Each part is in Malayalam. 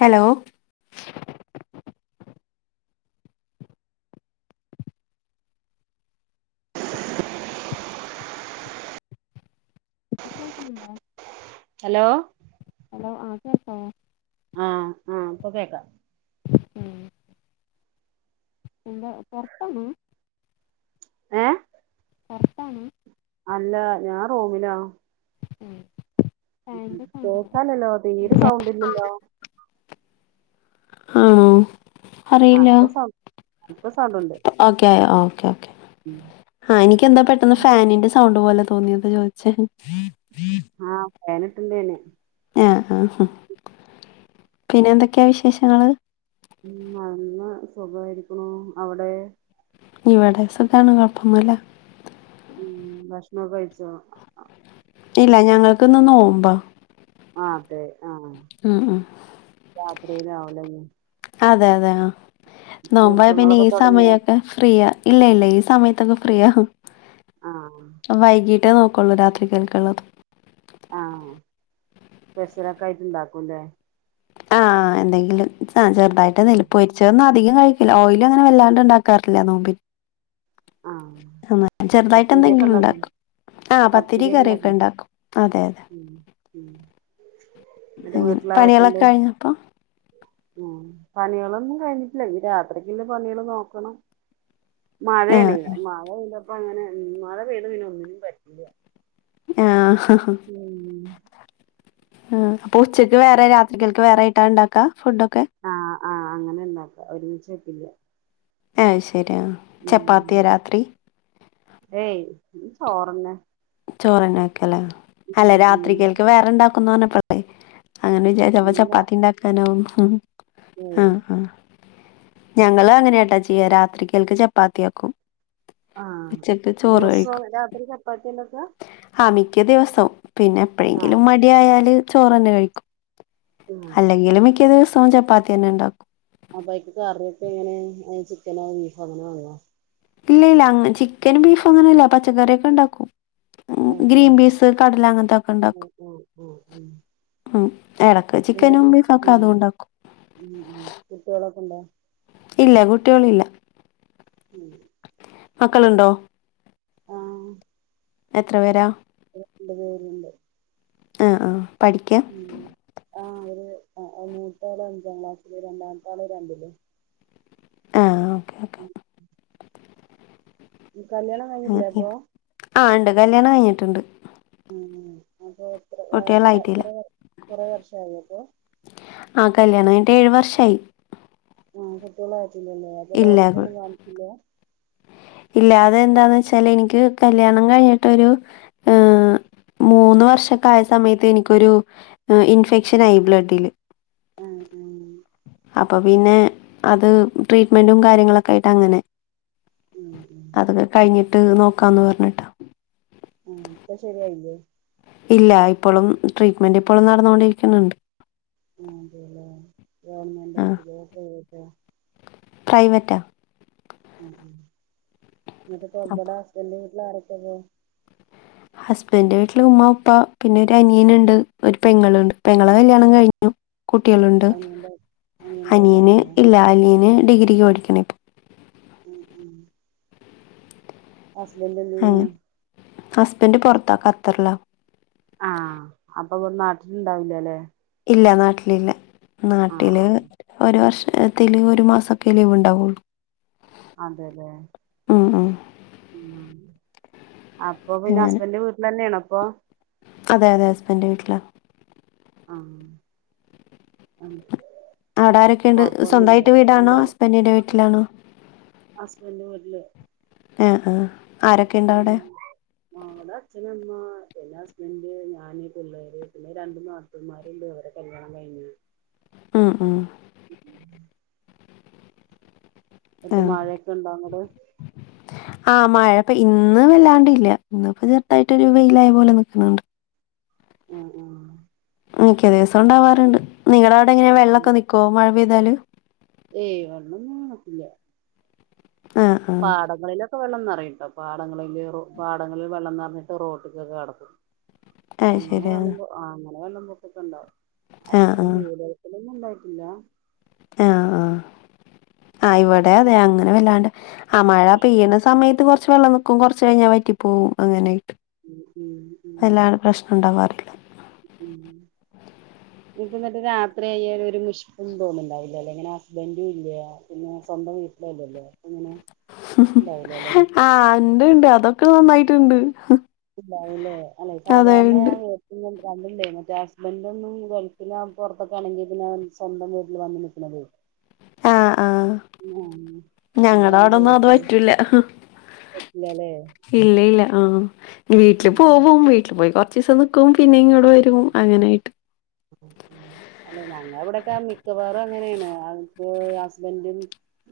ഹലോ കേൾക്കുന്നുണ്ടോ ഹലോ ഹലോ ആ കേൾക്കാവോ ആഹ ആഹ്പ്പൊ കേക്ക എന്താ പൊറത്താണോ ഏ അകത്താണോ അല്ല ഞാൻ റോമിലാ ഉ ഫാനിന്റെ സൗണ്ടോ കേൾക്കാലല്ലോ തീരെ സൗണ്ടല്ലല്ലോ ആണോ അറിയില്ല ആപ്പൊപ്പ ഓക്കെ ഓക്കേ ഓക്കേ ഉം. ആഹ എനിക്ക് എന്താ പെട്ടെന്ന് ഫാനിന്റെ സൗണ്ട് പോലെ തോന്നിയത് ചോദിച്ച വേൻിട്ടണ്ടേെ ആഹ ആ പിന്നെ എന്തൊക്കെയാ വിശേഷങ്ങള് ഉം നടന്ന് സുഖമായിരിക്കണു അവിടെ ഇവിടെ സുഖാണ് കൊഴപ്പന്നല്ല ഉം ഭക്ഷണം ക കഴിച്ചോ ഇല്ല ഞങ്ങൾക്ക്ിന്ന് നോവുമ്പോ ആ അതെ അേല്ലാവല്ലും അതെ അതെ നോമ്പ പിന്നെ ഒരുക്കങ്ങളൊക്കെ ഈ തൊടങ്ങിയോ സമയൊക്കെ ഫ്രീയ ഇല്ല ഇല്ല ഈ സമയത്തൊക്കെ ഫ്രീയ ആഹ മറ്റേ നോക്കുള്ളൂ രാത്രി കേൾക്കുള്ളത് സ്പെഷലൊക്കെ ആയിട്ട് ഇണ്ടാക്കുംല്ലേ ആഹ എന്തെങ്കിലും ആ ചെറുതായിട്ട് ഉം നപ്പൊരിച്ച അധികം കഴിക്കില്ല ഓയിലും അങ്ങനെ വല്ലാണ്ട് ഉണ്ടാക്കാറില്ല നോമ്പി ആഹ് എന്ന ചെറുതായിട്ട് പത്തിരിയൊക്കെ എന്തെങ്കിലും ഇണ്ടാക്കും ഉണ്ടാക്കും ആഹ പത്തിരി പത്തിരിയൊക്കെ കറൊക്കെ ഇണ്ടാക്കും ഉണ്ടാക്കും അതെ അതെ ഉം ഉം എന്നിട്ട് അങ്ങനെ വീട്ടിലാരൊക്കെണ്ട് പണികളൊക്കെ കഴിഞ്ഞപ്പോ ഉം പണികളൊന്നും കഴിഞ്ഞിട്ടില്ല ഈ രാത്ക്കുള്ള പണികള് നോക്കണം ആ മഴയണ്യ മഴ പെയ്തപ്പോ അങ്ങനെ മഴ പെയ്ത പിനെ ഒന്നിനും പറ്റില്ല ആഹ ഉം ഉ അപ്പൊ ഉച്ചക്ക് വേറെ രാത്കൾക്ക് വേറെ ആട്ടാ ഉണ്ടാക്കാ ഫുഡൊക്കെ ആഹ് ആഹ് അങ്ങനെ ഇണ്ടാക്കാ ഒരുമിച്ച് വെപ്പില്ല ശരിയാ ചപ്പാത്തിയ രാത്രി ഏയ് ചോറന്നെ ചോറനക്കല്ല ഉം അല്ല ഉം രാത്രി കേൽക്ക് വേറെണ്ടാക്കുന്ന പറഞ്ഞപ്പേ അങ്ങനെ വിചാ ചപ്പ ഇല്ല ചപ്പാത്തി ഉണ്ടാക്കാനാവും ആ ഏയ് ആ ഞങ്ങള് അങ്ങനൊട്ടാ ചെയ്യ രാത്രിക്കൽക്ക് ചപ്പാത്തിയാക്കും ആഹ ഉച്ചക്ക് ചോറ് ദിവസം രാത്രി ചപ്പാത്തില്ലൊക്കെ ആമിക്ക് ദിവസവും പിന്നെ എപ്പഴെങ്കിലും മടിയായല് ചോറ് തന്നെ കഴിക്കും ആഹ് അല്ലെങ്കിലും മിക്ക ഏത് ദിവസവും ചപ്പാത്തി തന്നെ ഉണ്ടാക്കും അപ്പക്ക് കറിയൊക്കെ എങ്ങനെ ചിക്കനോ ബീഫോ അങ്ങനെ വേണോ ഇല്ല ഇല്ല അ ചിക്കനും ബീഫും അങ്ങനല്ല പച്ചക്കറിയൊക്കെ ഉണ്ടാക്കും ഉം ഉം ഗ്രീൻ പീസ് കടല അങ്ങനത്തൊക്കെ ഉം ഉണ്ടാക്കും ഉം ഉ അത് ഉ ഉ കുട്ടികളൊക്കെ ഉണ്ടോ ഇല്ല കുട്ടികളില്ല ഉം മക്കളുണ്ടോ ആഹ എത്ര വേരാ രണ്ട് പേരുണ്ട് ആഹ ആഹ ഉ ആഹ ഒരു ആ നൂറ്റാള് അഞ്ചാം ക്ലാസ്സില് രണ്ടാമ താള് രണ്ടില് ക്ക കല്യാണം കഴിഞ്ഞിട്ടില്ലേ അങ്ങന അപ്പൊ ആഹ ഉണ്ട് കല്യാണം കഴിഞ്ഞിട്ടുണ്ട് ഉ അപ്പൊ എത്ര കുട്ടികളായിട്ടില്ല കൊറെ വർഷയി അപ്പൊ ആ് കല്യാണം അട്ട ഏഴു വർഷയി ആഹ കുട്ടികള ആട്ടില്ലല്ലേ അപ്പൊ ഡോക്ടറെ ഒന്നും കാണിച്ചില്ല ഇല്ലാതെ എന്താന്ന് വെച്ചാല് എനിക്ക് കല്യാണം കഴിഞ്ഞിട്ടൊരു ഏർ മൂന്ന് വർഷക്കായ സമയത്ത് എനിക്കൊരു ഇൻഫെക്ഷൻ ആായി ബ്ലഡില് ഉഹ ഉ അപ്പൾ പിന്നെ അത് ട്രീറ്റ്മെൻറും കാര്യങ്ങളൊക്കെ ആയിട്ട് അങ്ങനെ ഉം ഉം അതൊക്കെ കഴിഞ്ഞിട്ട് നോക്കാംന്ന് പറഞ്ഞിട്ടോ ആഹ ഇപ്പ ശരിയായില്ലേ ഇല്ല ഇപ്പോഴും ട്രീറ്റ്മെന്റ് ഇപ്പോഴും നടന്നൊണ്ടിരിക്കുന്നുണ്ട് ആ അതല്ലോ ഗവർമെന്റ്ട്ട പ്രൈവറ്റ ആ എന്നിട്ട അപ്പൊ കൊറബയുടെ ഹസ്ബൻഡ് വീട്ടില ആാരൊക്കെ പോ ഹസ്ബൻഡന്റെ വീട്ടില് ഉമ് ഉപ്പ പിന്നെ ഒരു അനിയൻ ഉണ്ട് ഒരു പെങ്ങളുണ്ട് പെങ്ങളെ കല്യാണം കഴിഞ്ഞു കുട്ടികളുണ്ട് അനിയന്റെ അനിയന്റെ കല്യാണം അനിയന് കഴിഞ്ഞോ ഇല്ല അനിയന് ഡിഗ്രിക്ക് ഓടിക്കണ ഇപ്പ ഉം ഉ ഹസ്ബല്ലന ഹസ്ബൻഡറ് പുൊറത്ത കത്തറല്ല ആഹ അപ്പൊ നാട്ടില ഇണ്ടാവില്ലേല്ലെ ഇല്ല നാട്ടിലില്ല ആഹ് നാട്ടില് ആഹ് ഒരു വർഷ തെല് ഒരു മാസമൊക്കെ ലീവ്ണ്ടാവുള്ളൂ അതെല്ലേ ഉം ഉ അപ്പൊ പിന്നെ അങ്ങനെ ഹസ്ബൻഡന്റെ വീട്ടിൽ തന്നെയണ അപ്പൊ അതെ അതെ ഹസ്ബൻഡ്റെ വീട്ടില ആഹ ആ അവിടെ ആാരൊക്കെയ ഉണ്ട് സ്വന്തമായിട്ട് വീടാണോ ഹസ്ബൻറിന്റെ വീട്ടിലാണോ ഹസ്ബന്ഡ വീട്ടില് ആഹ ആ ആരൊക്കെ ഉണ്ടോ അവിടെ എന്റെ ഹസ്ബന്ഡ് ഞാന് പിള്ളേര് പിന്നെ രണ്ട മൂ നാട്ടന്മാര്ണ്ട് അവടെ കല്യാണം കഴിഞ്ഞു ആ ആ മറ്റു ആഹ് മഴയൊക്കെ ഇണ്ടോ അങ്ങടെ ആഹ് മഴപ്പ ഇന്നും വല്ലാണ്ട് ഇല്ല ഇന്ന ഇപ്പോ ചെറത്തായിട്ട്രു വെയിലായ പോലെ നക്കുന്നുണ്ട് ആഹ് ആഹ് മിക്കേ ദിവസം ഉണ്ടാവാറുണ്ട് നിങ്ങള അവിടെ ഇങ്ങനെ ഉം വെള്ളമൊക്കെ നിക്കക്കോ മഴ പെയ്താലല് ഏയ് വണം ഞാൻത്തില്ല ആഹ് ആഹ് പാടങ്ങളില് െ വെള്ളം നിറ കേട്ടോ പാടങ്ങളിൽ പാടങ്ങളിൽ വെള്ളം നിറഞ്ഞിട്ട് റോട്ടിക്കൊക്കെ കടക്കും അത് അങ്ങനെ ശരി ആഹ് വെള്ള അങ്ങനെ വെള്ളം പൊക്കൊക്കെണ്ടാവോ ആഹ് അല്ലാതെ വീടുക്കൊന്നും ഉണ്ടായിട്ടില്ല ആഹ ആഹ ആ ഇവിടെ അതെ അങ്ങനെ വല്ലാണ്ട് ആ മഴ പെയ്യണ സമയത്ത് കൊറച്ച് വെള്ളം നൽക്കും കുറച്ച് കഴിഞ്ഞാൽ വറ്റി പോവും അങ്ങനെ ഉം ഉം ഉം അതല്ലാ പ്രശ്നം ഉണ്ടവാ ഉം ഇനിപ്പ എന്നിട്ട് രാത്രിയ്യാല് ഒരു മുഷ്പം തോന്നുന്നുണ്ടാവില്ല അല്ലെ ഇങ്ങനെ ഹസ്ബൻഡും ഇല്ല പിന്നെ സ്വന്തം വീട്ടിലല്ലലോ ആ എന്റെ ഉണ്ട് അതൊക്കെ നന്നായിട്ടുണ്ട് ണ്ടാവല്ലേ അല്ലെ അതെ സാധാരണ ഉണ്ട് ഞാൻ കേ കണ്ടില്ലേ മറ്റേ ഹസ്ബൻഡ ഒന്നും ഗൾഫിന പുറത്തൊക്കെ ആണെങ്കി ഇതിനൻ സ്വന്തം വീട്ടിൽ വന്ന നൽക്കണുന്നത് ആഹ ആഹ അതാ ഞങ്ങളുടെ ഞാൻ അവിടെന്നും അത് ചോദിച്ചത് പറ്റൂല പറ്റില്ലല്ലേ ഇല്ല ഇല്ല ആഹ വീട്ടില് ഉം പോവും വീട്ടിൽ പോയി കൊറച്ച ദിവസം നിക്കും പിന്നെ ഇങ്ങനെ വരും അങ്ങനൊയിട്ട് അല്ലെ ഞങ്ങ അവിടെൊക്കെ മിക്കവാറും അങ്ങനെയാണ് അതിപ്പോൊ ഹസ്ബൻറും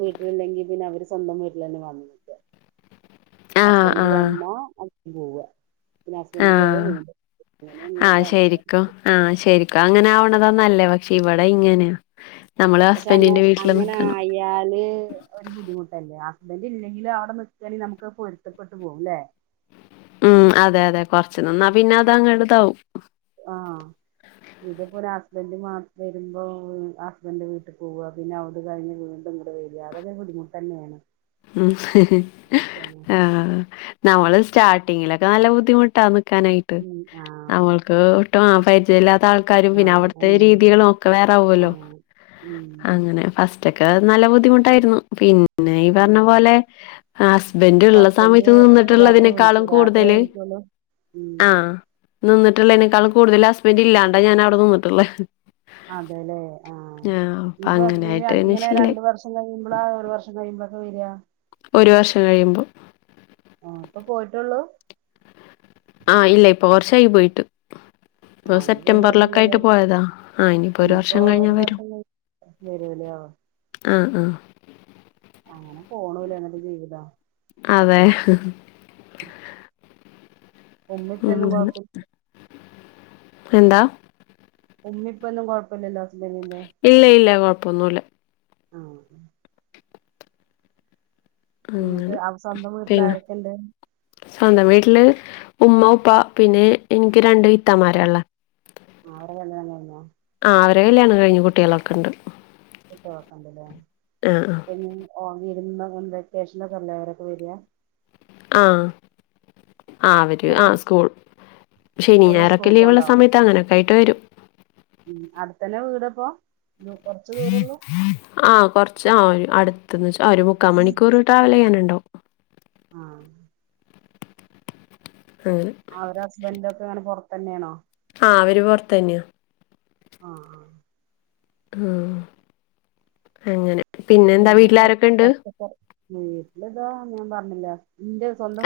വീട്ടിലുണ്ടെങ്കിൽ പിന്നെ അവര് സ്വന്തം വീട്ടിൽ തന്നെ വന്നിട്ട് [unintelligible] ആ ആ ഹസ്ബൻഡ് വന്ന അ പോവാ പിന്നെ ഹസ്ബന്ഡ ആ പോയ ആ അങ്ങനെയള്ളവരാണ്ത ശരിക്കും ആ ശരിക്കും അങ്ങനെ ആവണതന്നല്ലേ പക്ഷെ ഇവിടെ ഇങ്ങനെയാ നമ്മള് പക്ഷെ അങ്ങന ഹസ്ബൻഡിന്റെ വീട്ടിൽ അങ്ങനെ നിക്കണം ആയാല് ഒരു ബുദ്ധിമുട്ടല്ലേ അന്റെ ഇല്ലെങ്കിലും അവിടെ നിക്കണ നമുക്ക് പൊരുത്തപ്പെട്ട് പോകല്ലേ ഉം അതെ അതെ കൊറച്ച് നന്നാ പിന്നെ അത അങ്ങടുതാവും ഇത്പ്പോ ഹസ്ബന്ഡ് മാസം വരുമ്പോ ഹസ്ബൻഡറ് വീട്ടിൽ പോവാ പിന്നെ അവിട് കഴിഞ്ഞ് നിുടെ വരിര്യാതൊ ബുദ്ധിമുട്ട് തന്നെയാണ് ഉ ആഹ നമ്മള് സ്റ്റാർട്ടിങ്ങിലൊക്കെ നല്ല ബുദ്ധിമുട്ടാ നിക്കാനായിട്ട് ഉം ആഹ് നമ്മൾക്ക് [unintelligible] ആൾക്കാരും പിന്നെ ആഹ് അവിടുത്തെ ഉം രീതികള ഒക്കെ വേറാവല്ലോ ആഹ് ഉം അങ്ങനെ ഫസ്റ്റ് മറ്റക്ക നല്ല ബുദ്ധിമുട്ടായിരുന്നു പിന്നെ പിന്നെ ഈ ഉം പറഞ്ഞ പോലെ ഹസ്ബൻഡ അപ്പൊ ഉള്ള ഹസ്ബൻഡ് സമയത്ത് രാത്രി വിളിക്കു നിന്നിട്ടുള്ളതിനെക്കാളും രാത്രിയേ കൂടുതല് വിളിക്കുള്ളൂ ഉം ആഹ് നിന്നിട്ടുള്ളേതിനനെക്കാൾ കൂടുതൽ ഹസ്ബൻറ് ഇല്ലാണ്ടാ ഞാൻ അവിടെ നിന്നിട്ടുള്ളേ അതെല്ലേ ആഹ അപ്പൊ ഇനിപ്പോ അങ്ങനെയായിട്ട് പിന്നെ ഇങ്ങനെ ശീലായി. രണ്ട് വർഷം കഴിയുമ്പോളാ ഒരു വർഷം കഴിയുമ്പോഴൊക്കെ വരിക ഒരു വർഷം കഴിയുമ്പം ആഹ ഇപ്പൊ പോയിട്ടുള്ളൂ ആഹ ഇല്ല ഇപ്പൊ ർച്ചായി പോയിട്ട് ഇപ്പൊ ആഹ് ഇനിയിപ്പോ ഒരു വർഷം സെപ്റ്റംബറിലൊക്കെ ആയിട്ട് കഴിയാതെ പോയതാ ആ ഇനിയിപ്പോൊ ഒരു ഇനിയിപ്പോ വർഷം കഴിഞ്ഞ ഒരു വരും വർഷം [inaudible] ആഹ അത് ജീവിതം അതെ [inaudible] ഉം. അങ്ങനെ. [unintelligible] എന്താ ഉമ്മി ഇപ്പൊന്നും കുഴപ്പമില്ലല്ലോ ഇല്ല ഇല്ല കൊഴപ്പൊന്നുമല്ല ആഹ എന്നിട്ട് അങ്ങനെ അവ സ്വന്തം വീട്ടില പിന്നെ ആരൊക്കെുണ്ട് സ്വന്തം വീട്ടില് ഉമ്മ ഉപ്പ പിന്നെ എനിക്ക് രണ്ടു ഇത്തമാര ഉള്ള ആ അവടെ വല്ല തന്നെന്ന അവരെ കല്യാണം കഴിഞ്ഞഞ് കുട്ടികളൊക്കെ ഉണ്ട് ക്കണ്ടല്ലേ ആ ഓരുമ്പ വെക്കേഷൻ ഒക്കെ അല്ലേ അവരൊക്കെ വരിയാ ആ ആ വരൂ അവരെ ആ സ്കൂൾ പക്ഷെ ഇനി കുട്ടികള് ഞരൊക്കെ സ്കൂൾക്ക് ലീവ്ള്ള കൊണ്ടാവോ സമയത്ത് അങ്ങനൊക്കെ ആയിട്ട് വരും ഉം അടുത്തന്നെ വീട്പ്പോ ആഹ കൊറച്ച് ആ ഒരു അടുത്തന്ന് ഒരു മുക്കാ മണിക്കൂർ ട്രാവൽ ചെയ്യാനുണ്ടോ ആഹ് അവടെ ഹസ്ബൻഡ് ഒക്കെ അങ്ങനെ പുറത്ത തന്നെയാണോ ആ അവര് പുറത്ത തന്നെയ ആഹ് ആഹ് ഉ അങ്ങനെ പിന്നെ എന്താ പ വീട്ടിലാരൊക്കെ ഉണ്ട് പച്ചക്കറി വീട്ടിലിതാ ഞാൻ പറഞ്ഞില്ല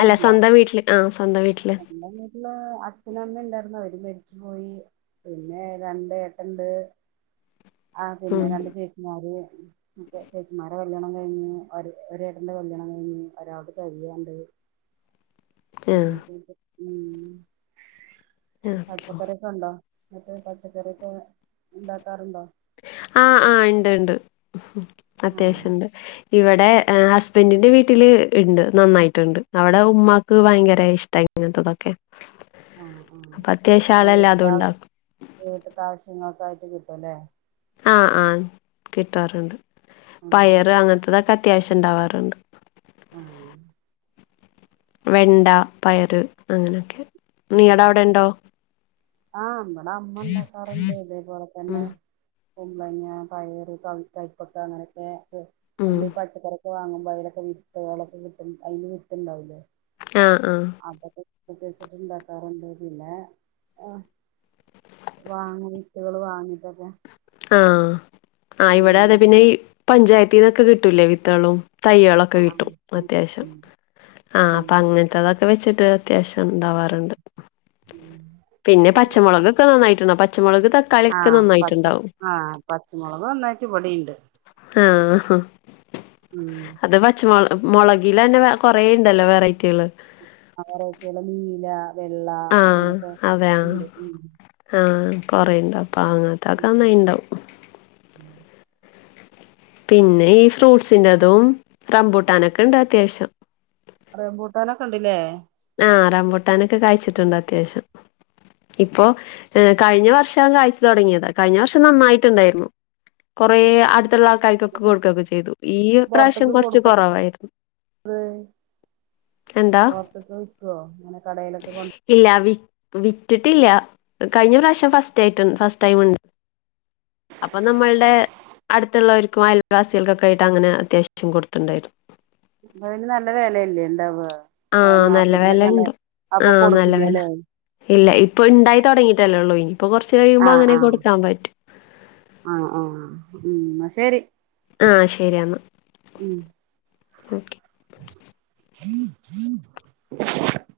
അല്ല സ്വന്തം വീട്ടില് ആ സ്വന്തം വീട്ടില് എന്റെ വീട്ടില് അച്ഛനും അമ്മ ഉണ്ടായിരുന്നു അവര് മേട പോയി പിന്നെ രണ്ട ഏട്ടണ്ട് ആഹ പിന്നെ ഉം രണ്ട് ചേച്ചമാര് [inaudible] ചേച്ചിമാരുടെ കല്യാണം കഴിഞ്ഞഞ് ഒ ഒേട്ടന്റെ കല്യാണം കഴിഞ്ഞ് ഒരാൾക്ക് കഴിയാണ്ട് [inaudible] ഉ ആ ഓക്കെ പച്ചക്കറൊക്കെ ഉണ്ടോ മറ്റേ പച്ചക്കറൊക്കെ ഉണ്ടാക്കാറുണ്ടോ ആഹ ആഹ ഉണ്ട് ഉണ്ട് ആഹ് അത്യാവശ്യംുണ്ട് ഇവിടെ ഹസ്ബൻറിിന്റെ വീട്ടില് ഉണ്ട് നന്നായിട്ടുണ്ട് അവിടെ ഉമ്മാക്ക് ഭയങ്കര ഇഷ്ടമായി അങ്ങനത്തെതൊക്കെ ആഹ ആഹ അപ്പൊ വീട്ട ആളെല്ലാതും ഉണ്ടാക്കും വീട്ട ആാവശ്യങ്ങൾക്ക ആായിട്ട് കിട്ടും ല്ലേ ആഹ ആഹ കിട്ടാറുണ്ട് ഉം പയറ് അങ്ങനത്തതൊെ അത്യാവശ്യം ഉണ്ടാവാറുണ്ട് ആഹ വെണ്ട പയറ് അങ്ങനെയൊക്കെ നീട ഉം അവിടെ ഉണ്ടോ ആഹ് നമ്മടെ അമ്മ ഉണ്ടാക്കാറുണ്ട് ഇതേപോലെ തന്നെ ഉം കുമ്പളങ്ങ പയറ് ക കൈപ്പൊക്ക അങ്ങനെയൊക്കെ ഉം നമ്മള് ഈ പച്ചക്കറൊക്കെ വാങ്ങുമ്പോ വയലക്കെ വിട്ടൊക്കെ കട്ട അതിന് വിട്ടണ്ടാവില്ലേ ആ ആ അൊ ഇന്താാക്കറന്തരില്ല ആഹ വാങ്ങ മട്ടുകള് വാങ്ങിട്ടൊക്കെ ആഹ ആ് ഇവിടെ അതെ ഉം പിന്നെ ഈ പഞ്ചായത്തിന്നൊക്കെ കിട്ടൂലേ വിത്തളും തയകളൊക്കെ ആഹ് കിട്ടും ഉം അത്യാവശ്യം ഉം ആഹ് അപ്പൊ ഉം അങ്ങനത്തെതൊക്കെ വെച്ചി അത്യാവശ്യം ഉണ്ടാവാറുണ്ട് ഉം പിന്നെ പച്ചമുളക്ൊക്കെ നന്നായിട്ടുണ്ട പച്ചമുളക് തക്കാളിൊെ നന്നായിട്ട്ുണ്ടാവും ആഹ പച്ചമുളക് എന്നന്നാച്ച പൊടിിയുണ്ട് ആ അത് പച്ചമു മുളകയിലന്നെ കൊറ ഇണ്ടല്ലോ വെറൈറ്റികള് ആറക്കെയുള്ള നീല വെള്ള ആ അങ്ങനെയൊക്കെ ഉണ്ട് കൊറെണ്ട് അപ്പൊ അങ്ങത്തൊക്കെന്നായിണ്ടാവും ഉം പിന്നെ ഈ ഫ്രൂട്ട്സിന്റെതും റമ്പൂട്ടാനൊക്കെ ഇണ്ട് അത്യാവശ്യം അറിയ പൂട്ടാനൊക്കെ ഉണ്ടില്ലേ ആ റമ്പൊട്ടാനൊക്കെ കഴിച്ചിട്ടുണ്ട്ോ അത്യാവശ്യം ഇപ്പോൊ ഏർ കഴിഞ്ഞ വർഷ കാഴ്ച തുടങ്ങിയത് കഴിഞ്ഞ വർഷം നന്നായിട്ടുണ്ടായിരുന്നു കുറെ അടുത്തുള്ള കൈക്കൊക്കെ കൊടുക്കൊക്കെ ചെയ്തു ഈ പ്രാവശ്യം പുറത്തേക്ക് കുറച്ച് കൊടുക്ക കൊറവായിരുന്നു എന്താ ഒക്കെ വിൽകോ അങ്ങനെ കടയിലൊക്കെ കൊണ്ട് ഇല്ല വി വിറ്റിട്ടില്ല കഴിഞ്ഞ പ്രാവശ്യം ഫസ്റ്റ് ആയിട്ടുണ്ട് ഫസ്റ്റ് ടൈമുണ്ട് അപ്പൊ നമ്മള്ടെ അടുത്തുള്ളവർക്കും അയൽവാസികൾക്കൊക്കെ ആയിട്ട് അങ്ങനെ അത്യാവശ്യം കൊടുത്തുണ്ടായിരുന്നു അയ്ന് നല്ല വിലല്ലേ ഉണ്ടാവ ആ ആഹ് നല്ല മാർക്കറ്റിലൊക്കെ നല്ല വെലയുണ്ട്. അപ്പൊ ആഹ് നല്ല വെല. കൊടുക്കില്ലല്ലേ ഇല്ല ഇപ്പൊ ഉണ്ടായി തുടങ്ങിട്ടല്ലേ ഒള്ളു ഇനിയിപ്പോ കുറച്ച് കഴിയുമ്പോ അങ്ങനെ കൊടുക്കാൻ പറ്റും ആ ആ ഉം ഇന്നാ ശരി ആ ശരിയാ ന്നാ ഉം ഓക്കെ [unintelligible]